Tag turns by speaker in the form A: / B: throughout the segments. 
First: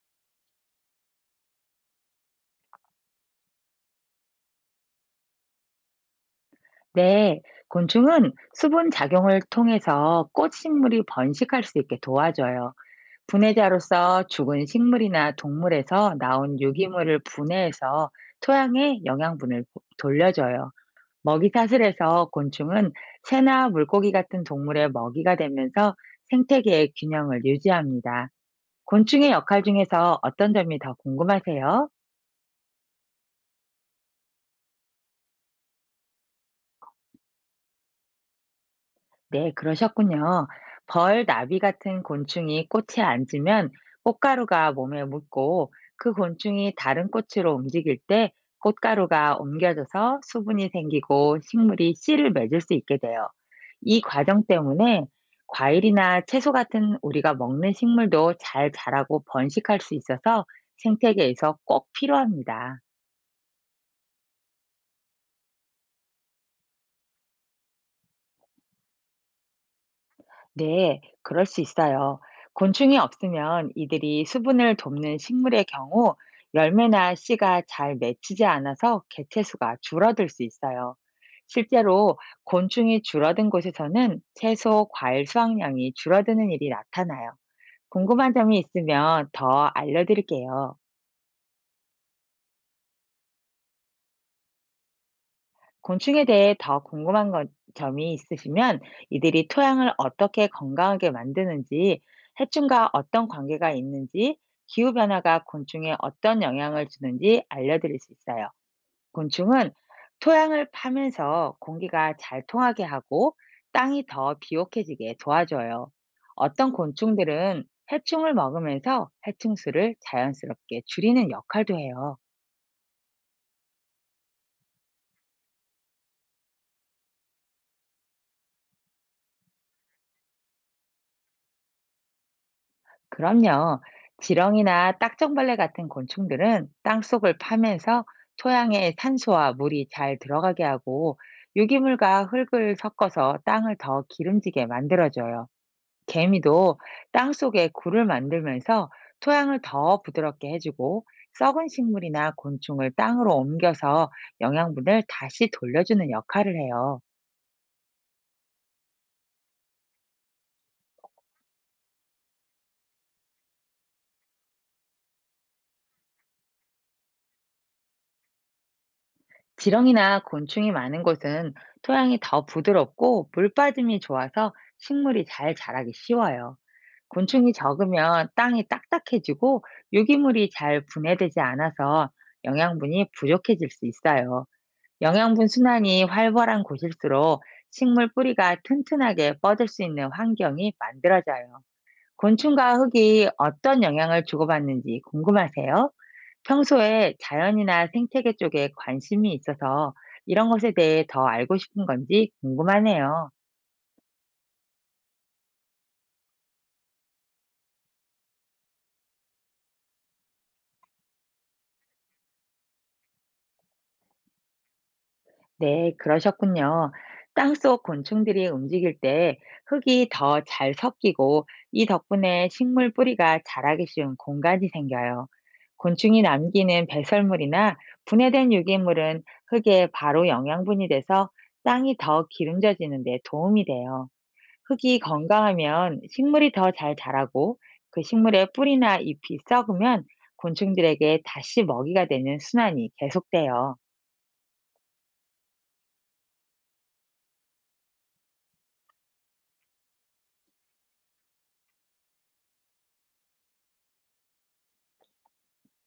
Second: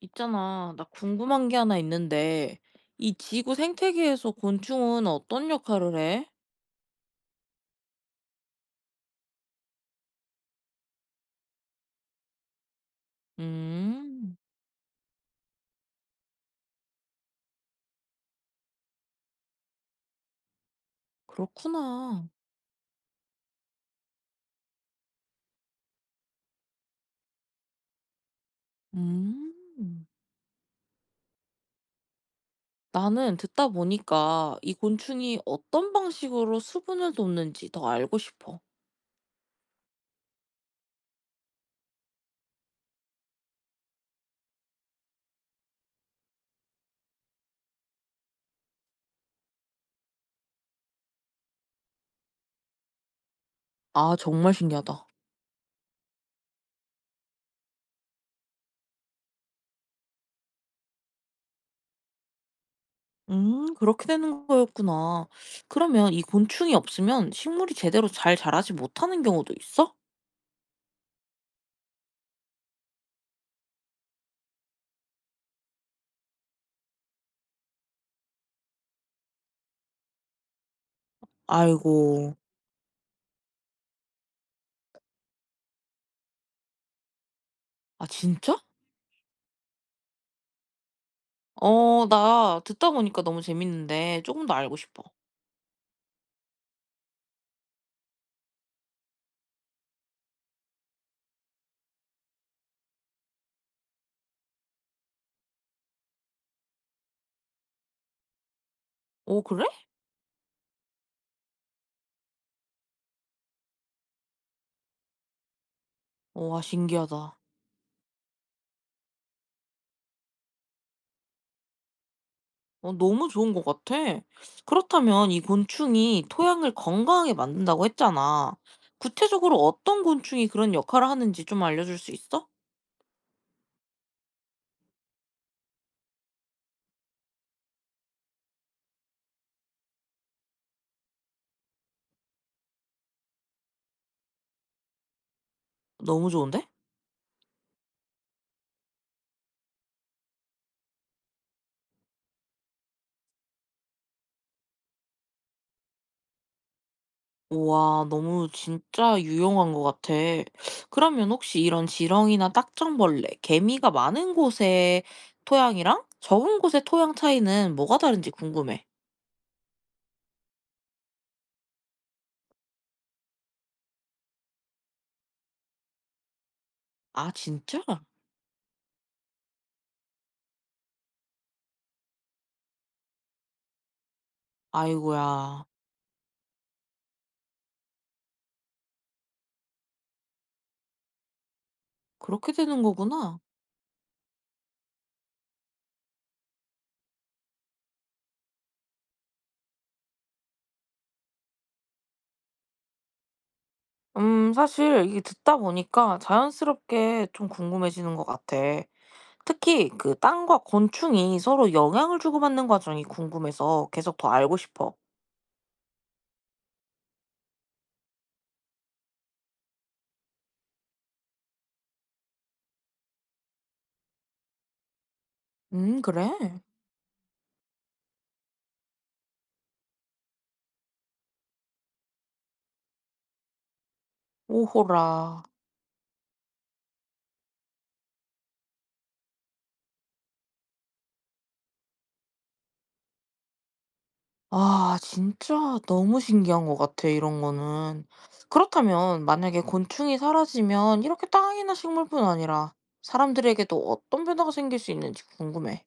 A: 있잖아, 나 궁금한 게 하나 있는데, 이 지구 생태계에서 곤충은 어떤 역할을 해?
B: 네, 곤충은 수분 작용을 통해서 꽃 식물이 번식할 수 있게 도와줘요. 분해자로서
A: 음,
B: 죽은 식물이나 동물에서 나온 유기물을 분해해서 토양에 영양분을 돌려줘요. 먹이
A: 그렇구나.
B: 사슬에서 곤충은 새나 물고기 같은 동물의 먹이가 되면서 생태계의 균형을 유지합니다. 곤충의
A: 음,
B: 역할 중에서 어떤 점이 더 궁금하세요?
A: 나는 듣다 보니까 이 곤충이 어떤 방식으로 수분을 돕는지 더 알고 싶어.
B: 네, 그러셨군요. 벌, 나비 같은 곤충이 꽃에 앉으면 꽃가루가 몸에 묻고, 그 곤충이 다른 꽃으로 움직일 때 꽃가루가 옮겨져서 수분이 생기고 식물이 씨를 맺을 수 있게 돼요. 이
A: 아,
B: 과정
A: 정말
B: 때문에
A: 신기하다.
B: 과일이나 채소 같은 우리가 먹는 식물도 잘 자라고 번식할 수 있어서 생태계에서 꼭 필요합니다.
A: 그렇게 되는 거였구나. 그러면 이 곤충이 없으면 식물이 제대로 잘 자라지 못하는 경우도 있어?
B: 네, 그럴 수 있어요. 곤충이 없으면 이들이 수분을 돕는 식물의 경우 열매나 씨가 잘 맺히지 않아서 개체수가 줄어들 수 있어요.
A: 아이고,
B: 실제로 곤충이 줄어든 곳에서는 채소, 과일 수확량이 줄어드는 일이 나타나요.
A: 아,
B: 궁금한
A: 진짜?
B: 점이 있으면 더 알려드릴게요.
A: 어 나 듣다 보니까 너무 재밌는데 조금 더 알고 싶어.
B: 곤충에 대해 더 궁금한 점이 있으시면, 이들이 토양을 어떻게 건강하게 만드는지, 해충과 어떤 관계가 있는지, 기후변화가 곤충에 어떤 영향을 주는지 알려드릴 수 있어요.
A: 오, 그래?
B: 곤충은 토양을 파면서 공기가 잘 통하게 하고 땅이 더 비옥해지게 도와줘요.
A: 와
B: 어떤
A: 신기하다.
B: 곤충들은 해충을 먹으면서 해충수를 자연스럽게 줄이는 역할도 해요.
A: 어 너무 좋은 것 같아. 그렇다면 이 곤충이 토양을 건강하게 만든다고 했잖아. 구체적으로 어떤 곤충이 그런 역할을 하는지 좀 알려줄 수 있어?
B: 그럼요. 지렁이나 딱정벌레 같은 곤충들은 땅속을 파면서 토양에 산소와 물이 잘 들어가게 하고, 유기물과 흙을 섞어서 땅을 더 기름지게 만들어줘요.
A: 너무 좋은데?
B: 개미도 땅속에 굴을 만들면서 토양을 더 부드럽게 해주고, 썩은 식물이나 곤충을 땅으로 옮겨서 영양분을 다시 돌려주는 역할을 해요.
A: 우와 너무 진짜 유용한 것 같아. 그러면 혹시 이런 지렁이나 딱정벌레, 개미가 많은 곳의 토양이랑 적은 곳의 토양 차이는 뭐가 다른지 궁금해.
B: 지렁이나 곤충이 많은 곳은 토양이 더 부드럽고 물빠짐이 좋아서 식물이 잘 자라기 쉬워요.
A: 아
B: 곤충이
A: 진짜?
B: 적으면 땅이 딱딱해지고 유기물이 잘 분해되지 않아서 영양분이 부족해질 수 있어요. 영양분
A: 아이고야.
B: 순환이 활발한 곳일수록 식물 뿌리가 튼튼하게 뻗을 수 있는 환경이 만들어져요.
A: 그렇게
B: 곤충과
A: 되는
B: 흙이
A: 거구나.
B: 어떤 영향을 주고받는지 궁금하세요? 평소에 자연이나 생태계 쪽에 관심이 있어서 이런 것에 대해 더 알고 싶은 건지 궁금하네요.
A: 사실 이게 듣다 보니까 자연스럽게 좀 궁금해지는 것 같아. 특히 그 땅과 곤충이 서로 영향을 주고받는 과정이 궁금해서 계속 더 알고 싶어.
B: 네, 그러셨군요. 땅속 곤충들이 움직일 때 흙이 더 잘 섞이고, 이 덕분에 식물 뿌리가 자라기 쉬운 공간이 생겨요. 곤충이
A: 그래?
B: 남기는 배설물이나 분해된 유기물은 흙에 바로 영양분이 돼서 땅이 더 기름져지는 데 도움이 돼요.
A: 오호라.
B: 흙이 건강하면 식물이 더 잘 자라고, 그 식물의 뿌리나 잎이 썩으면 곤충들에게 다시 먹이가 되는 순환이 계속돼요.
A: 아, 진짜 너무 신기한 것 같아, 이런 거는. 그렇다면 만약에 곤충이 사라지면 이렇게 땅이나 식물뿐 아니라 사람들에게도 어떤 변화가 생길 수 있는지 궁금해.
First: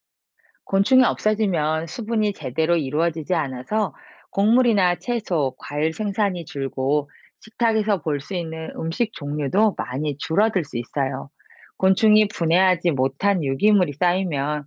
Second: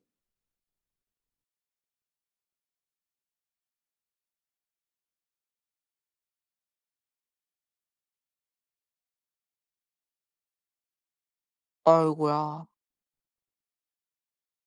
B: 곤충이 없어지면 수분이 제대로 이루어지지 않아서 곡물이나 채소, 과일 생산이 줄고 식탁에서 볼 수 있는 음식 종류도 많이 줄어들 수 있어요. 곤충이
A: 아이고야.
B: 분해하지 못한 유기물이 쌓이면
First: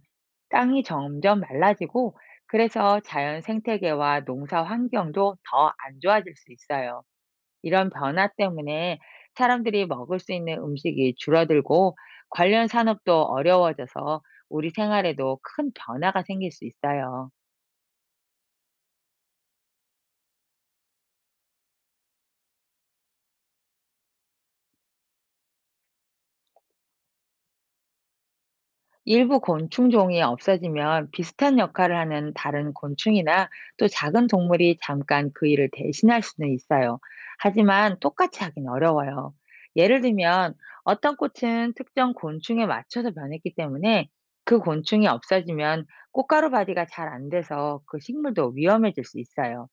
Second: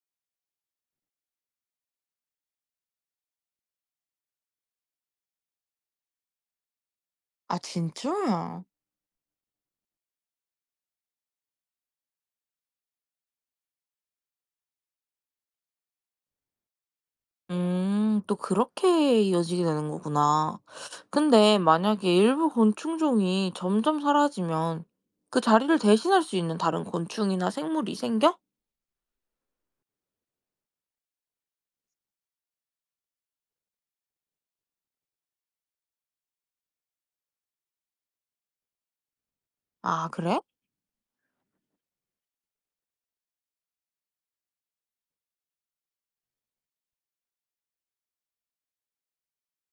B: 땅이 점점 말라지고, 그래서 자연 생태계와 농사 환경도 더 안 좋아질 수 있어요.
A: 아,
B: 이런 변화
A: 진짜?
B: 때문에 사람들이 먹을 수 있는 음식이 줄어들고 관련 산업도 어려워져서 우리 생활에도 큰 변화가 생길 수 있어요.
A: 음. 또 그렇게 이어지게 되는 거구나. 근데 만약에 일부 곤충종이 점점 사라지면 그 자리를 대신할 수 있는 다른 곤충이나 생물이 생겨?
B: 일부 곤충종이 없어지면 비슷한 역할을 하는 다른 곤충이나 또 작은 동물이 잠깐 그 일을 대신할 수는 있어요. 하지만 똑같이 하긴 어려워요. 예를
A: 아, 그래?
B: 들면 어떤 꽃은 특정 곤충에 맞춰서 변했기 때문에 그 곤충이 없어지면 꽃가루 발이가 잘 안 돼서 그 식물도 위험해질 수 있어요.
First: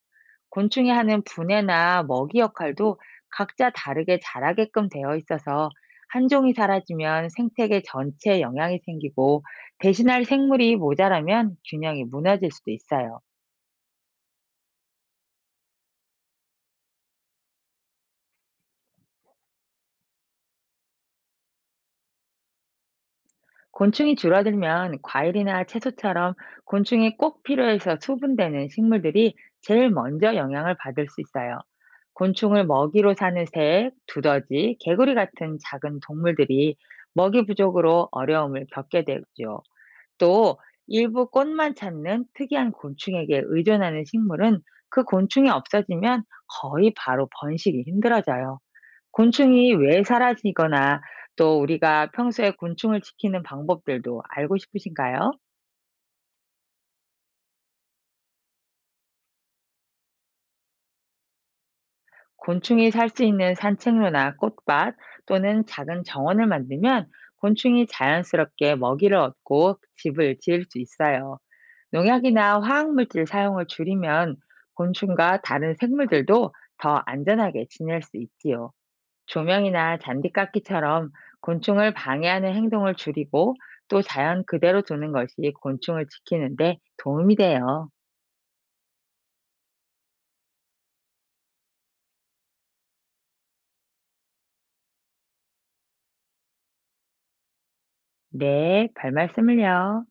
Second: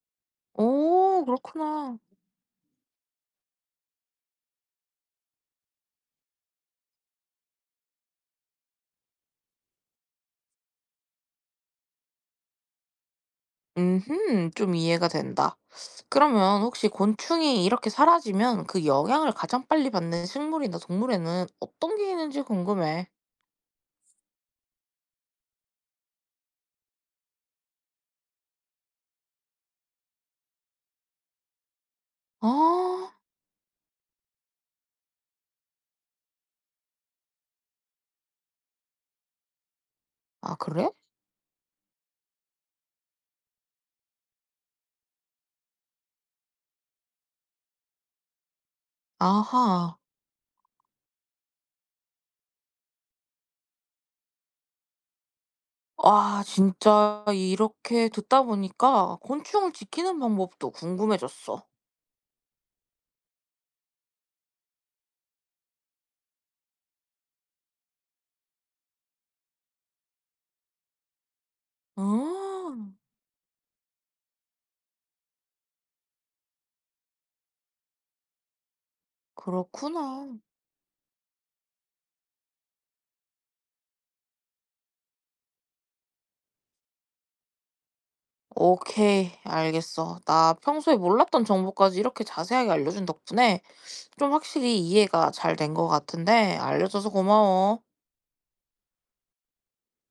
B: 곤충이 하는
A: 오, 그렇구나.
B: 분해나 먹이 역할도 각자 다르게 자라게끔 되어 있어서 한 종이 사라지면 생태계 전체에 영향이 생기고, 대신할 생물이 모자라면 균형이 무너질 수도 있어요.
A: 음흠, 좀 이해가 된다. 그러면 혹시 곤충이 이렇게 사라지면 그 영향을 가장 빨리 받는 식물이나 동물에는 어떤 게 있는지 궁금해.
B: 곤충이 줄어들면 과일이나 채소처럼 곤충이 꼭 필요해서 수분되는 식물들이 제일 먼저 영향을 받을 수 있어요. 곤충을
A: 아,
B: 먹이로 사는 새, 두더지, 개구리 같은 작은 동물들이 먹이 부족으로 어려움을 겪게 되죠.
A: 아,
B: 또
A: 그래?
B: 일부 꽃만 찾는 특이한 곤충에게 의존하는 식물은 그 곤충이 없어지면 거의 바로 번식이 힘들어져요. 곤충이
A: 아하.
B: 왜 사라지거나, 또 우리가 평소에 곤충을 지키는 방법들도 알고 싶으신가요?
A: 아 진짜 이렇게 듣다 보니까 곤충을 지키는 방법도 궁금해졌어.
B: 곤충이 살 수 있는 산책로나 꽃밭, 또는 작은 정원을 만들면 곤충이 자연스럽게 먹이를 얻고 집을 지을 수 있어요. 농약이나
A: 음,
B: 화학물질 사용을 줄이면 곤충과 다른 생물들도 더 안전하게 지낼 수 있지요. 조명이나
A: 그렇구나.
B: 잔디깎기처럼 곤충을 방해하는 행동을 줄이고, 또 자연 그대로 두는 것이 곤충을 지키는데 도움이 돼요.
A: 오케이, 알겠어. 나 평소에 몰랐던 정보까지 이렇게 자세하게 알려준 덕분에 좀 확실히 이해가 잘 된 것 같은데 알려줘서 고마워.
B: 네, 별 말씀을요.